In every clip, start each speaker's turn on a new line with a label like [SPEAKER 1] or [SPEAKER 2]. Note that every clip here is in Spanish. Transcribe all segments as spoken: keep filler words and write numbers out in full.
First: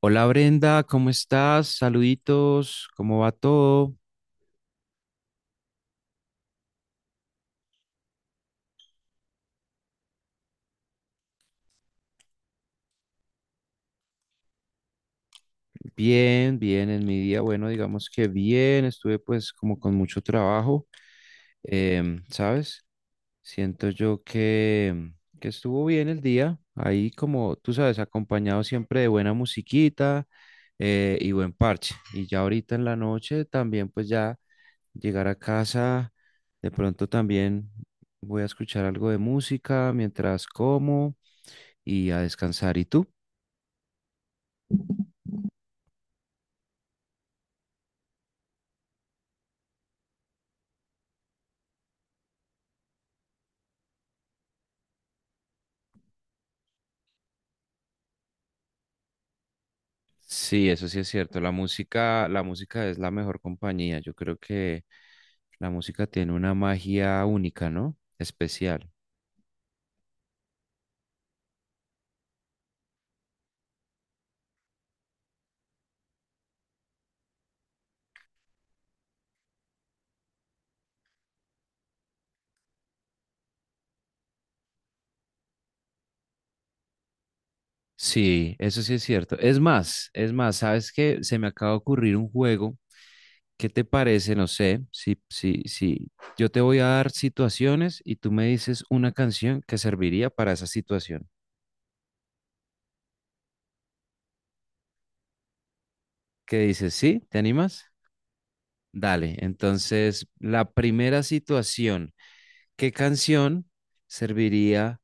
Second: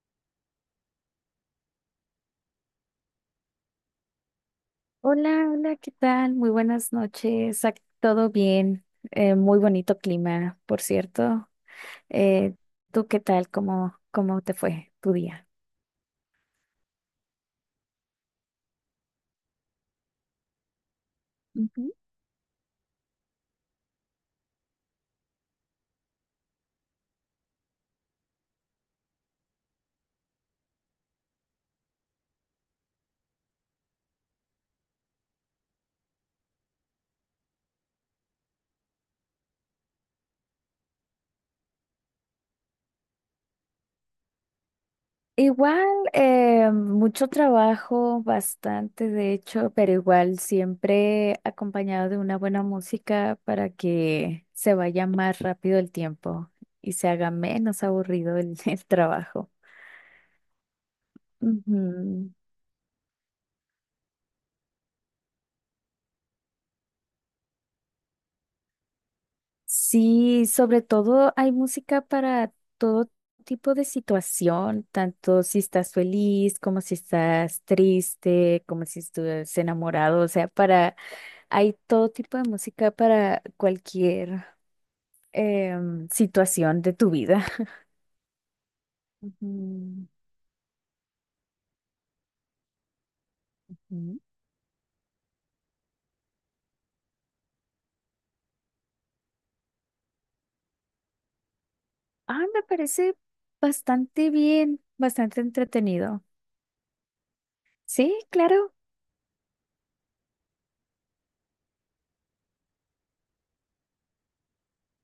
[SPEAKER 1] Hola Brenda, ¿cómo estás? Saluditos, ¿cómo va todo?
[SPEAKER 2] Hola, hola, ¿qué tal? Muy buenas noches. Ac- Todo bien. Eh, muy bonito clima, por cierto. Eh, ¿tú qué tal? ¿Cómo, cómo te fue tu día?
[SPEAKER 1] Bien, bien, en mi día, bueno, digamos que bien, estuve pues como con mucho trabajo,
[SPEAKER 2] Ujú.
[SPEAKER 1] em, ¿sabes? Siento yo que, que estuvo bien el día, ahí como tú sabes, acompañado siempre de buena musiquita eh, y buen parche. Y ya ahorita en la noche también pues ya llegar a casa, de pronto también voy a escuchar algo de música mientras como. Y a descansar. ¿Y tú?
[SPEAKER 2] Igual, eh, mucho trabajo, bastante de hecho, pero igual siempre acompañado de una buena música para que se vaya más rápido el tiempo y se haga menos aburrido el, el trabajo.
[SPEAKER 1] Sí, eso sí es cierto. La música,
[SPEAKER 2] Ujú.
[SPEAKER 1] la música es la mejor compañía. Yo creo que la música tiene una magia única, ¿no? Especial.
[SPEAKER 2] Sí, sobre todo hay música para todo tipo de situación, tanto si estás feliz, como si estás triste, como si estuvieras enamorado, o sea, para, hay todo tipo de música para cualquier em, situación de tu vida.
[SPEAKER 1] Sí, eso sí es cierto. Es
[SPEAKER 2] Ujú,
[SPEAKER 1] más, es más, ¿sabes qué? Se me acaba de ocurrir un juego. ¿Qué te
[SPEAKER 2] ujú.
[SPEAKER 1] parece? No sé, si, si, si yo te voy a dar situaciones y tú me dices una canción que serviría para esa situación.
[SPEAKER 2] Ah, me parece bastante bien, bastante entretenido.
[SPEAKER 1] ¿Qué dices? ¿Sí? ¿Te animas?
[SPEAKER 2] Sí, claro.
[SPEAKER 1] Dale. Entonces, la primera situación. ¿Qué canción serviría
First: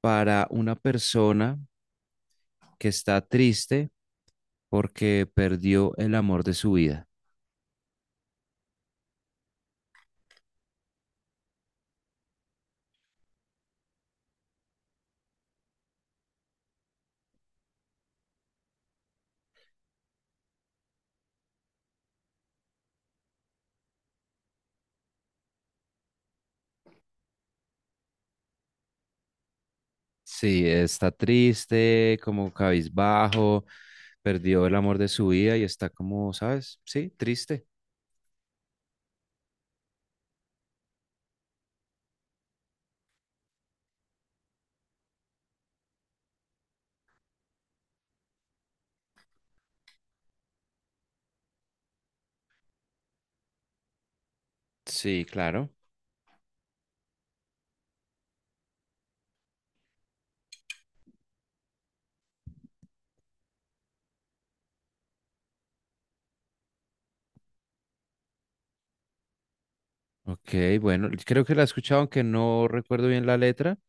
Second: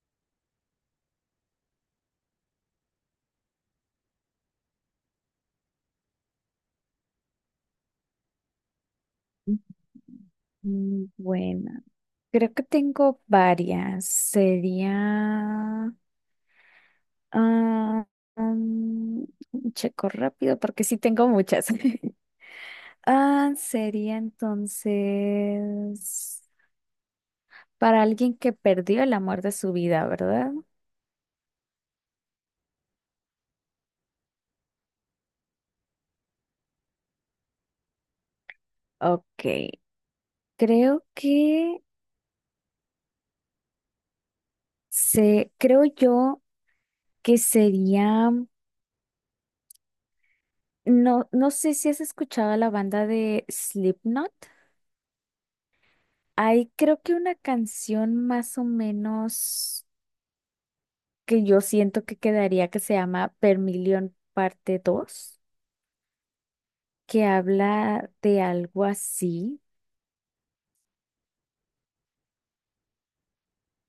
[SPEAKER 1] para una persona que está triste porque perdió el amor de su vida?
[SPEAKER 2] Mm, Bueno, creo que tengo varias. Sería... ah, mm, checo rápido porque sí tengo muchas. Ah, sería entonces para alguien que perdió el amor de su vida, ¿verdad?
[SPEAKER 1] Sí, está triste, como cabizbajo, perdió el amor de su vida y está como, ¿sabes? Sí, triste.
[SPEAKER 2] Ok, creo que se, creo yo que sería, no, no sé si has escuchado la banda de Slipknot.
[SPEAKER 1] Sí, claro.
[SPEAKER 2] Hay creo que una canción más o menos que yo siento que quedaría que se llama Vermilion parte dos que habla de algo así.
[SPEAKER 1] Ok, bueno, creo que la he escuchado, aunque no recuerdo bien la letra,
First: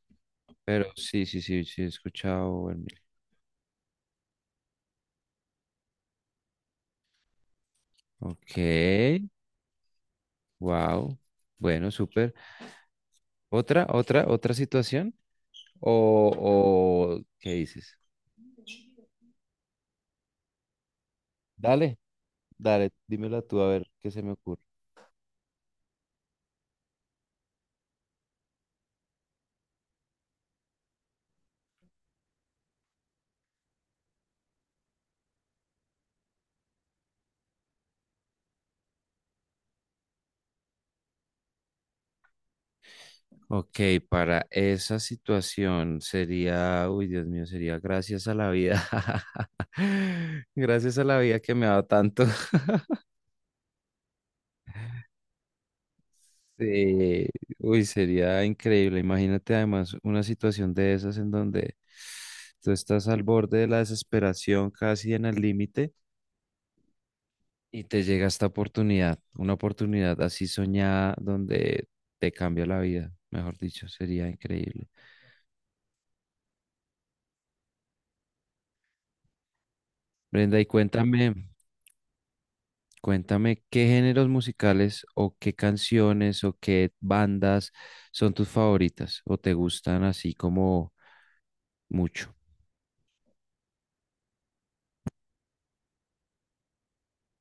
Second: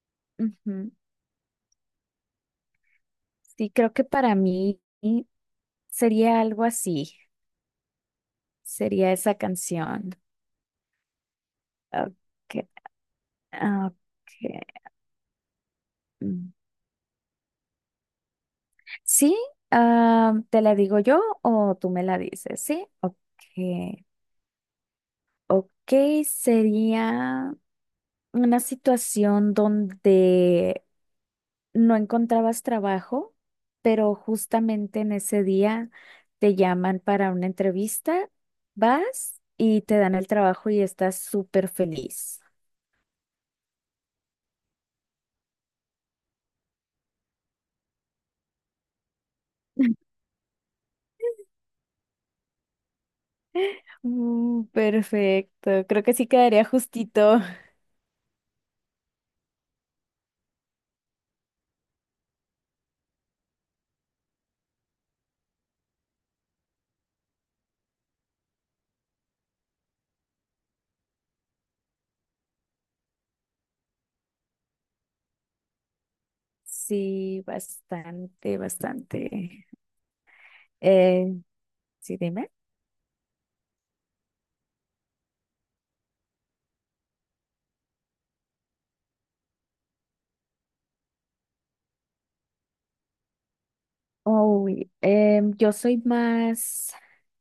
[SPEAKER 1] pero
[SPEAKER 2] Ujú.
[SPEAKER 1] sí, sí, sí, sí, he escuchado. El mil.
[SPEAKER 2] Sí, creo que para mí sería algo así,
[SPEAKER 1] Ok,
[SPEAKER 2] sería esa canción.
[SPEAKER 1] wow. Bueno,
[SPEAKER 2] Ok,
[SPEAKER 1] súper. Otra, otra, otra
[SPEAKER 2] ok.
[SPEAKER 1] situación. ¿O,
[SPEAKER 2] Mm.
[SPEAKER 1] o qué dices?
[SPEAKER 2] Sí, ah, ¿te la digo yo o tú
[SPEAKER 1] Dale,
[SPEAKER 2] me la dices? Sí,
[SPEAKER 1] dale,
[SPEAKER 2] ok.
[SPEAKER 1] dímela tú a ver qué se me ocurre.
[SPEAKER 2] Ok, sería... una situación donde no encontrabas trabajo, pero justamente en ese día te llaman para una entrevista, vas y te dan el trabajo y estás súper feliz.
[SPEAKER 1] Ok, para esa situación sería, uy, Dios mío, sería gracias a la vida. Gracias a la vida que me ha dado tanto.
[SPEAKER 2] Uh, perfecto, creo que sí quedaría
[SPEAKER 1] Sí,
[SPEAKER 2] justito.
[SPEAKER 1] uy, sería increíble. Imagínate además una situación de esas en donde tú estás al borde de la desesperación, casi en el límite. Y te llega esta oportunidad, una oportunidad así soñada donde te cambia la vida, mejor dicho, sería increíble.
[SPEAKER 2] Sí, bastante, bastante.
[SPEAKER 1] Brenda, y
[SPEAKER 2] Eh,
[SPEAKER 1] cuéntame,
[SPEAKER 2] Sí, dime.
[SPEAKER 1] cuéntame qué géneros musicales o qué canciones o qué bandas son tus favoritas o te gustan así como mucho.
[SPEAKER 2] Uy, em, yo soy más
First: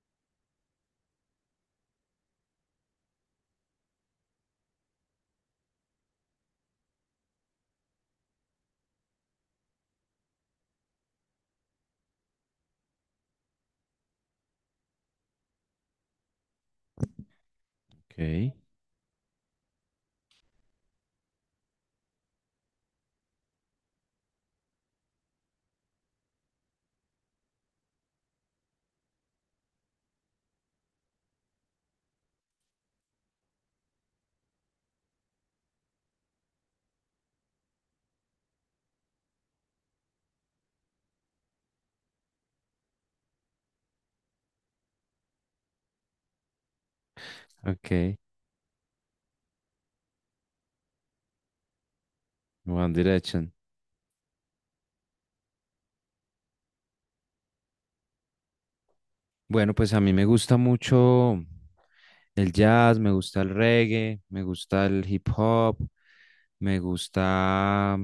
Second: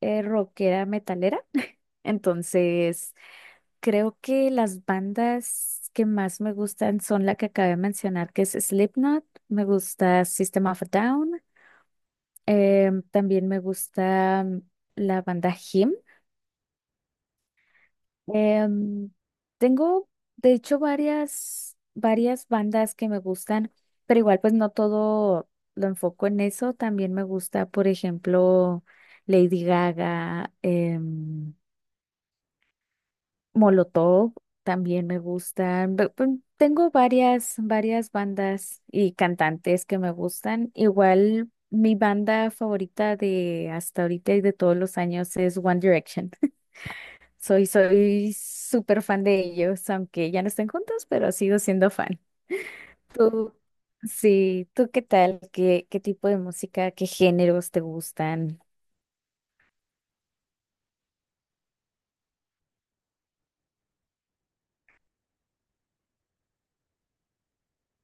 [SPEAKER 2] eh, rockera metalera, entonces creo que las bandas que más me gustan son la que acabé de mencionar, que es Slipknot, me gusta System of a Down, em, también me gusta mm, la banda Him.
[SPEAKER 1] Ok,
[SPEAKER 2] Em, tengo, de hecho, varias, varias bandas que me gustan, pero igual pues no todo lo enfoco en eso. También me gusta, por ejemplo, Lady Gaga, em, Molotov también me gustan. Ve- pe- Tengo varias, varias bandas y cantantes que me gustan. Igual mi banda favorita de hasta ahorita y de todos los años es One Direction. Soy,
[SPEAKER 1] ok,
[SPEAKER 2] soy súper fan de ellos, aunque ya no estén juntos, pero sigo siendo fan.
[SPEAKER 1] One Direction.
[SPEAKER 2] Tú, sí, ¿tú qué tal? ¿Qué, qué tipo de música, qué géneros te gustan?
[SPEAKER 1] Bueno, pues a mí me gusta mucho el jazz, me gusta el reggae, me gusta el hip hop. Me gusta,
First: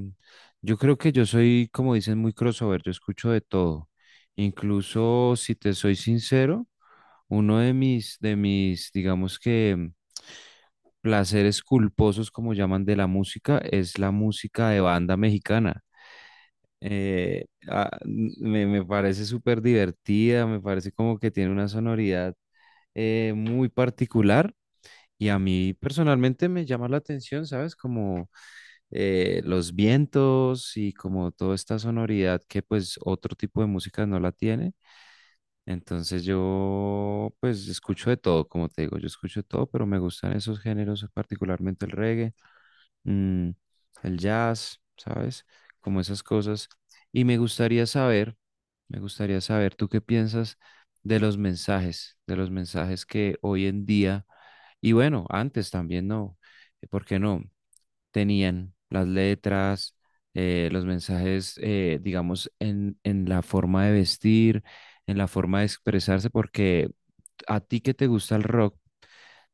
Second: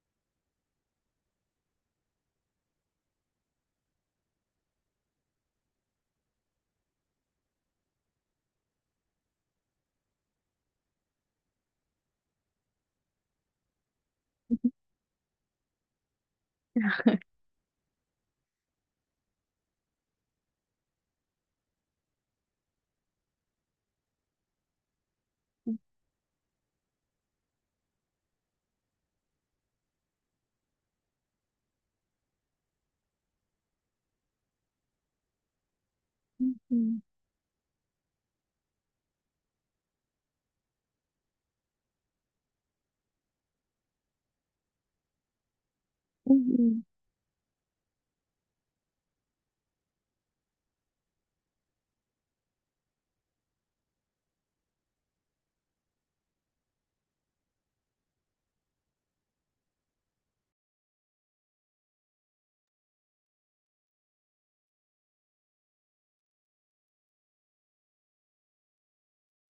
[SPEAKER 1] yo creo que yo soy, como dicen, muy crossover, yo escucho de todo. Incluso, si te soy sincero, uno de mis, de mis, digamos que, placeres culposos, como llaman, de la música, es la música de banda mexicana. Eh, ah, n- me, me parece súper divertida, me parece como que tiene una sonoridad eh, muy particular y a mí personalmente me llama la atención, ¿sabes? Como eh, los vientos y como toda esta sonoridad que pues otro tipo de música no la tiene. Entonces
[SPEAKER 2] Ujú,
[SPEAKER 1] yo pues escucho de todo, como te digo, yo escucho de todo, pero me gustan esos géneros, particularmente el reggae, mm, el jazz, ¿sabes? Como esas
[SPEAKER 2] ujú,
[SPEAKER 1] cosas. Y me gustaría saber, me gustaría saber, ¿tú qué piensas de los mensajes, de los mensajes que hoy en día, y bueno, antes también no, ¿por qué no? tenían las letras, eh, los mensajes, eh, digamos, en, en la forma de vestir, en la forma de expresarse, porque a ti que te gusta el rock,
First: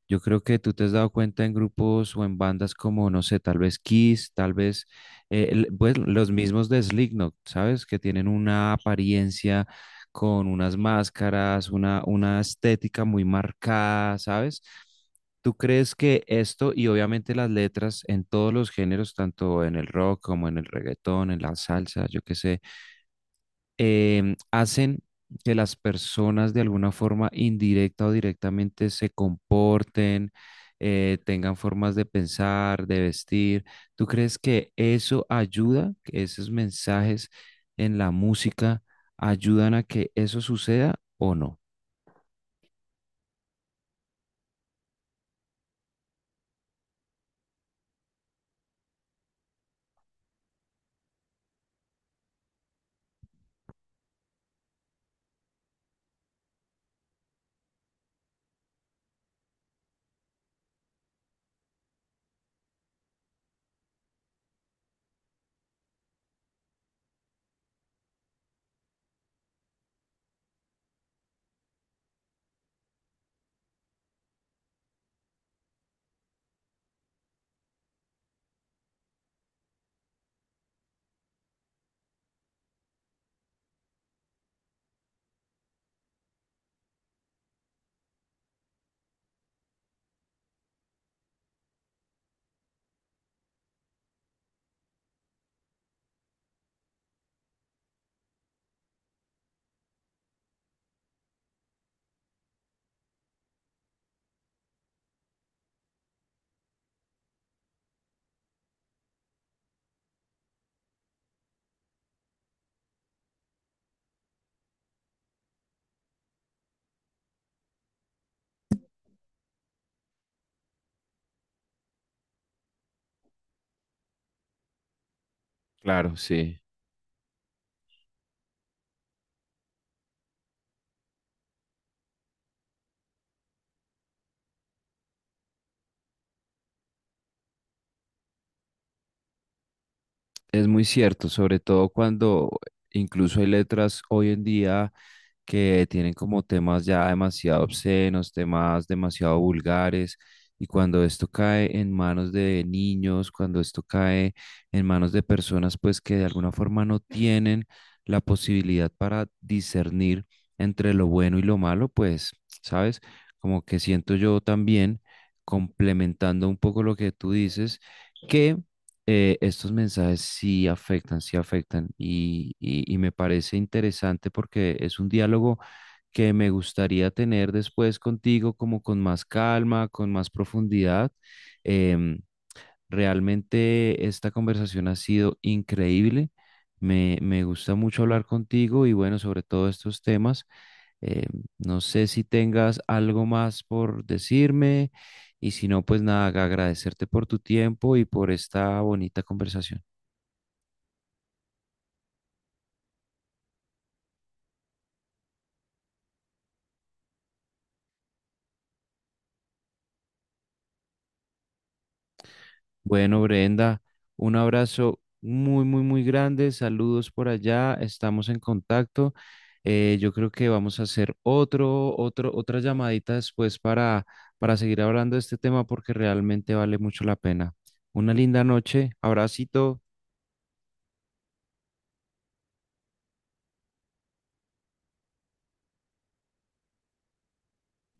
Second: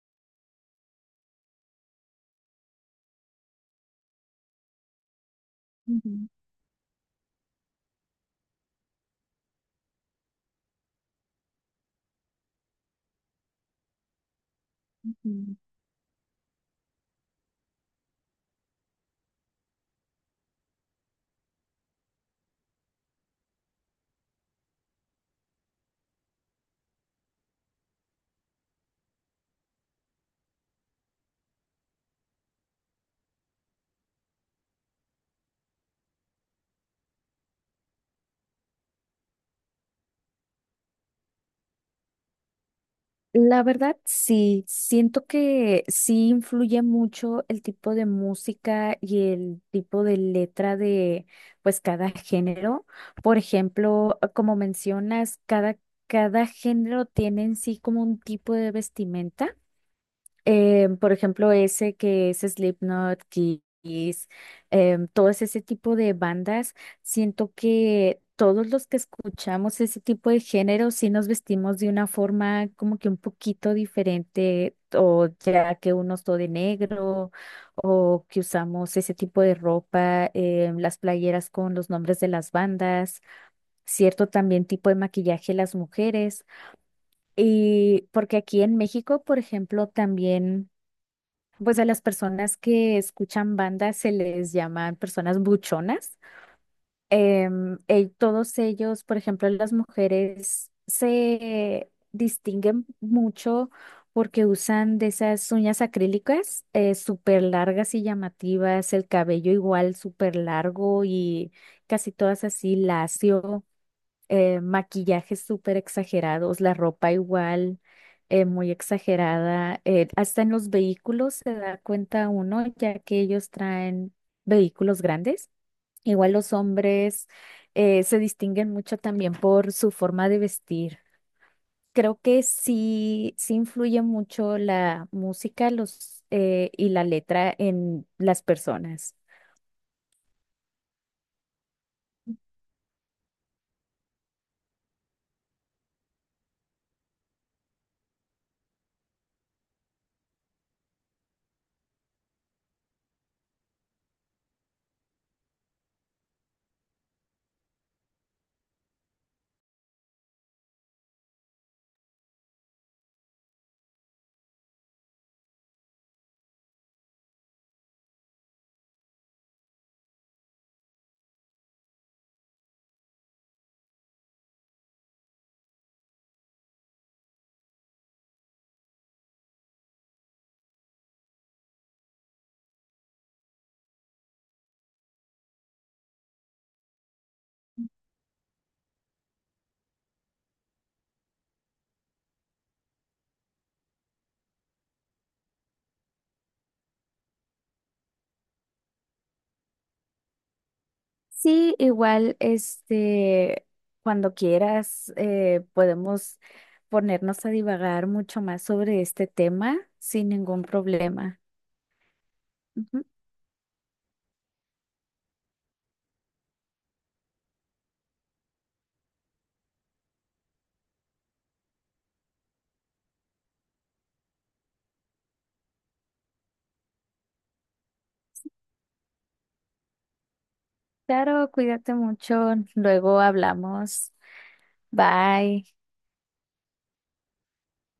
[SPEAKER 1] yo creo que tú te has dado cuenta en grupos o en bandas como, no sé, tal vez Kiss, tal vez eh, el- pues,
[SPEAKER 2] ujú,
[SPEAKER 1] los mismos de Slipknot, ¿sabes? Que tienen una apariencia con unas máscaras, una, una estética muy marcada, ¿sabes? ¿Tú
[SPEAKER 2] ujú.
[SPEAKER 1] crees que esto y obviamente las letras en todos los géneros, tanto en el rock como en el reggaetón, en la salsa, yo qué sé, em, hacen que las personas de alguna forma indirecta o directamente se comporten, eh, tengan formas de pensar, de vestir. ¿Tú crees que eso ayuda, que esos mensajes en la música ayudan a que eso suceda o no?
[SPEAKER 2] La verdad, sí, siento que sí influye mucho el tipo de música y el tipo de letra de pues cada género. Por ejemplo, como mencionas, cada, cada género tiene en sí como un tipo de vestimenta. Eh, por ejemplo, ese que es Slipknot, Kiss, em, todo ese ese tipo de bandas, siento que todos los que escuchamos ese tipo de género sí nos vestimos de una forma como que un poquito diferente, o ya que uno es todo de negro, o que usamos ese tipo de ropa, em, las playeras con los nombres de las bandas, cierto también tipo de maquillaje las mujeres. Y porque aquí en México, por ejemplo, también pues a las personas que escuchan bandas se les llaman personas buchonas. Em, eh, todos ellos, por ejemplo, las mujeres se distinguen mucho porque usan de esas uñas acrílicas eh, súper largas y llamativas, el cabello igual súper largo y casi todas así lacio, eh, maquillajes súper exagerados, la ropa igual, eh, muy exagerada. eh, hasta en los vehículos se da cuenta uno, ya que ellos traen vehículos grandes.
[SPEAKER 1] Claro,
[SPEAKER 2] Igual los
[SPEAKER 1] sí.
[SPEAKER 2] hombres eh, se distinguen mucho también por su forma de vestir. Creo que sí, sí influye mucho la música, los, eh, y la letra en las personas.
[SPEAKER 1] Es muy cierto, sobre todo cuando incluso hay letras hoy en día que tienen como temas ya demasiado obscenos, temas demasiado vulgares, y cuando esto cae en manos de niños, cuando esto cae en manos de personas pues que de alguna forma no tienen la posibilidad para discernir entre lo bueno y lo malo, pues, ¿sabes? Como que siento yo también, complementando un poco lo que tú dices, que eh, estos mensajes sí afectan, sí afectan y, y- y me parece interesante porque es un diálogo que me gustaría tener después contigo como con más calma, con más profundidad. Em, Realmente esta conversación ha sido increíble. Me, me gusta mucho hablar contigo y bueno, sobre todo estos temas. Eh, no sé si tengas algo más por decirme y si no, pues nada, ag- agradecerte por tu tiempo y por esta bonita conversación.
[SPEAKER 2] Sí, igual, este, cuando quieras, eh, podemos ponernos a divagar mucho más sobre este tema sin ningún problema. Ujú.
[SPEAKER 1] Bueno, Brenda, un abrazo muy, muy, muy grande. Saludos por allá. Estamos en contacto. Eh, yo creo que vamos a hacer otro, otro, otra llamadita después para, para seguir hablando de este tema porque realmente vale mucho la pena. Una linda noche. Abracito.
[SPEAKER 2] Claro, cuídate mucho. Luego hablamos. Bye.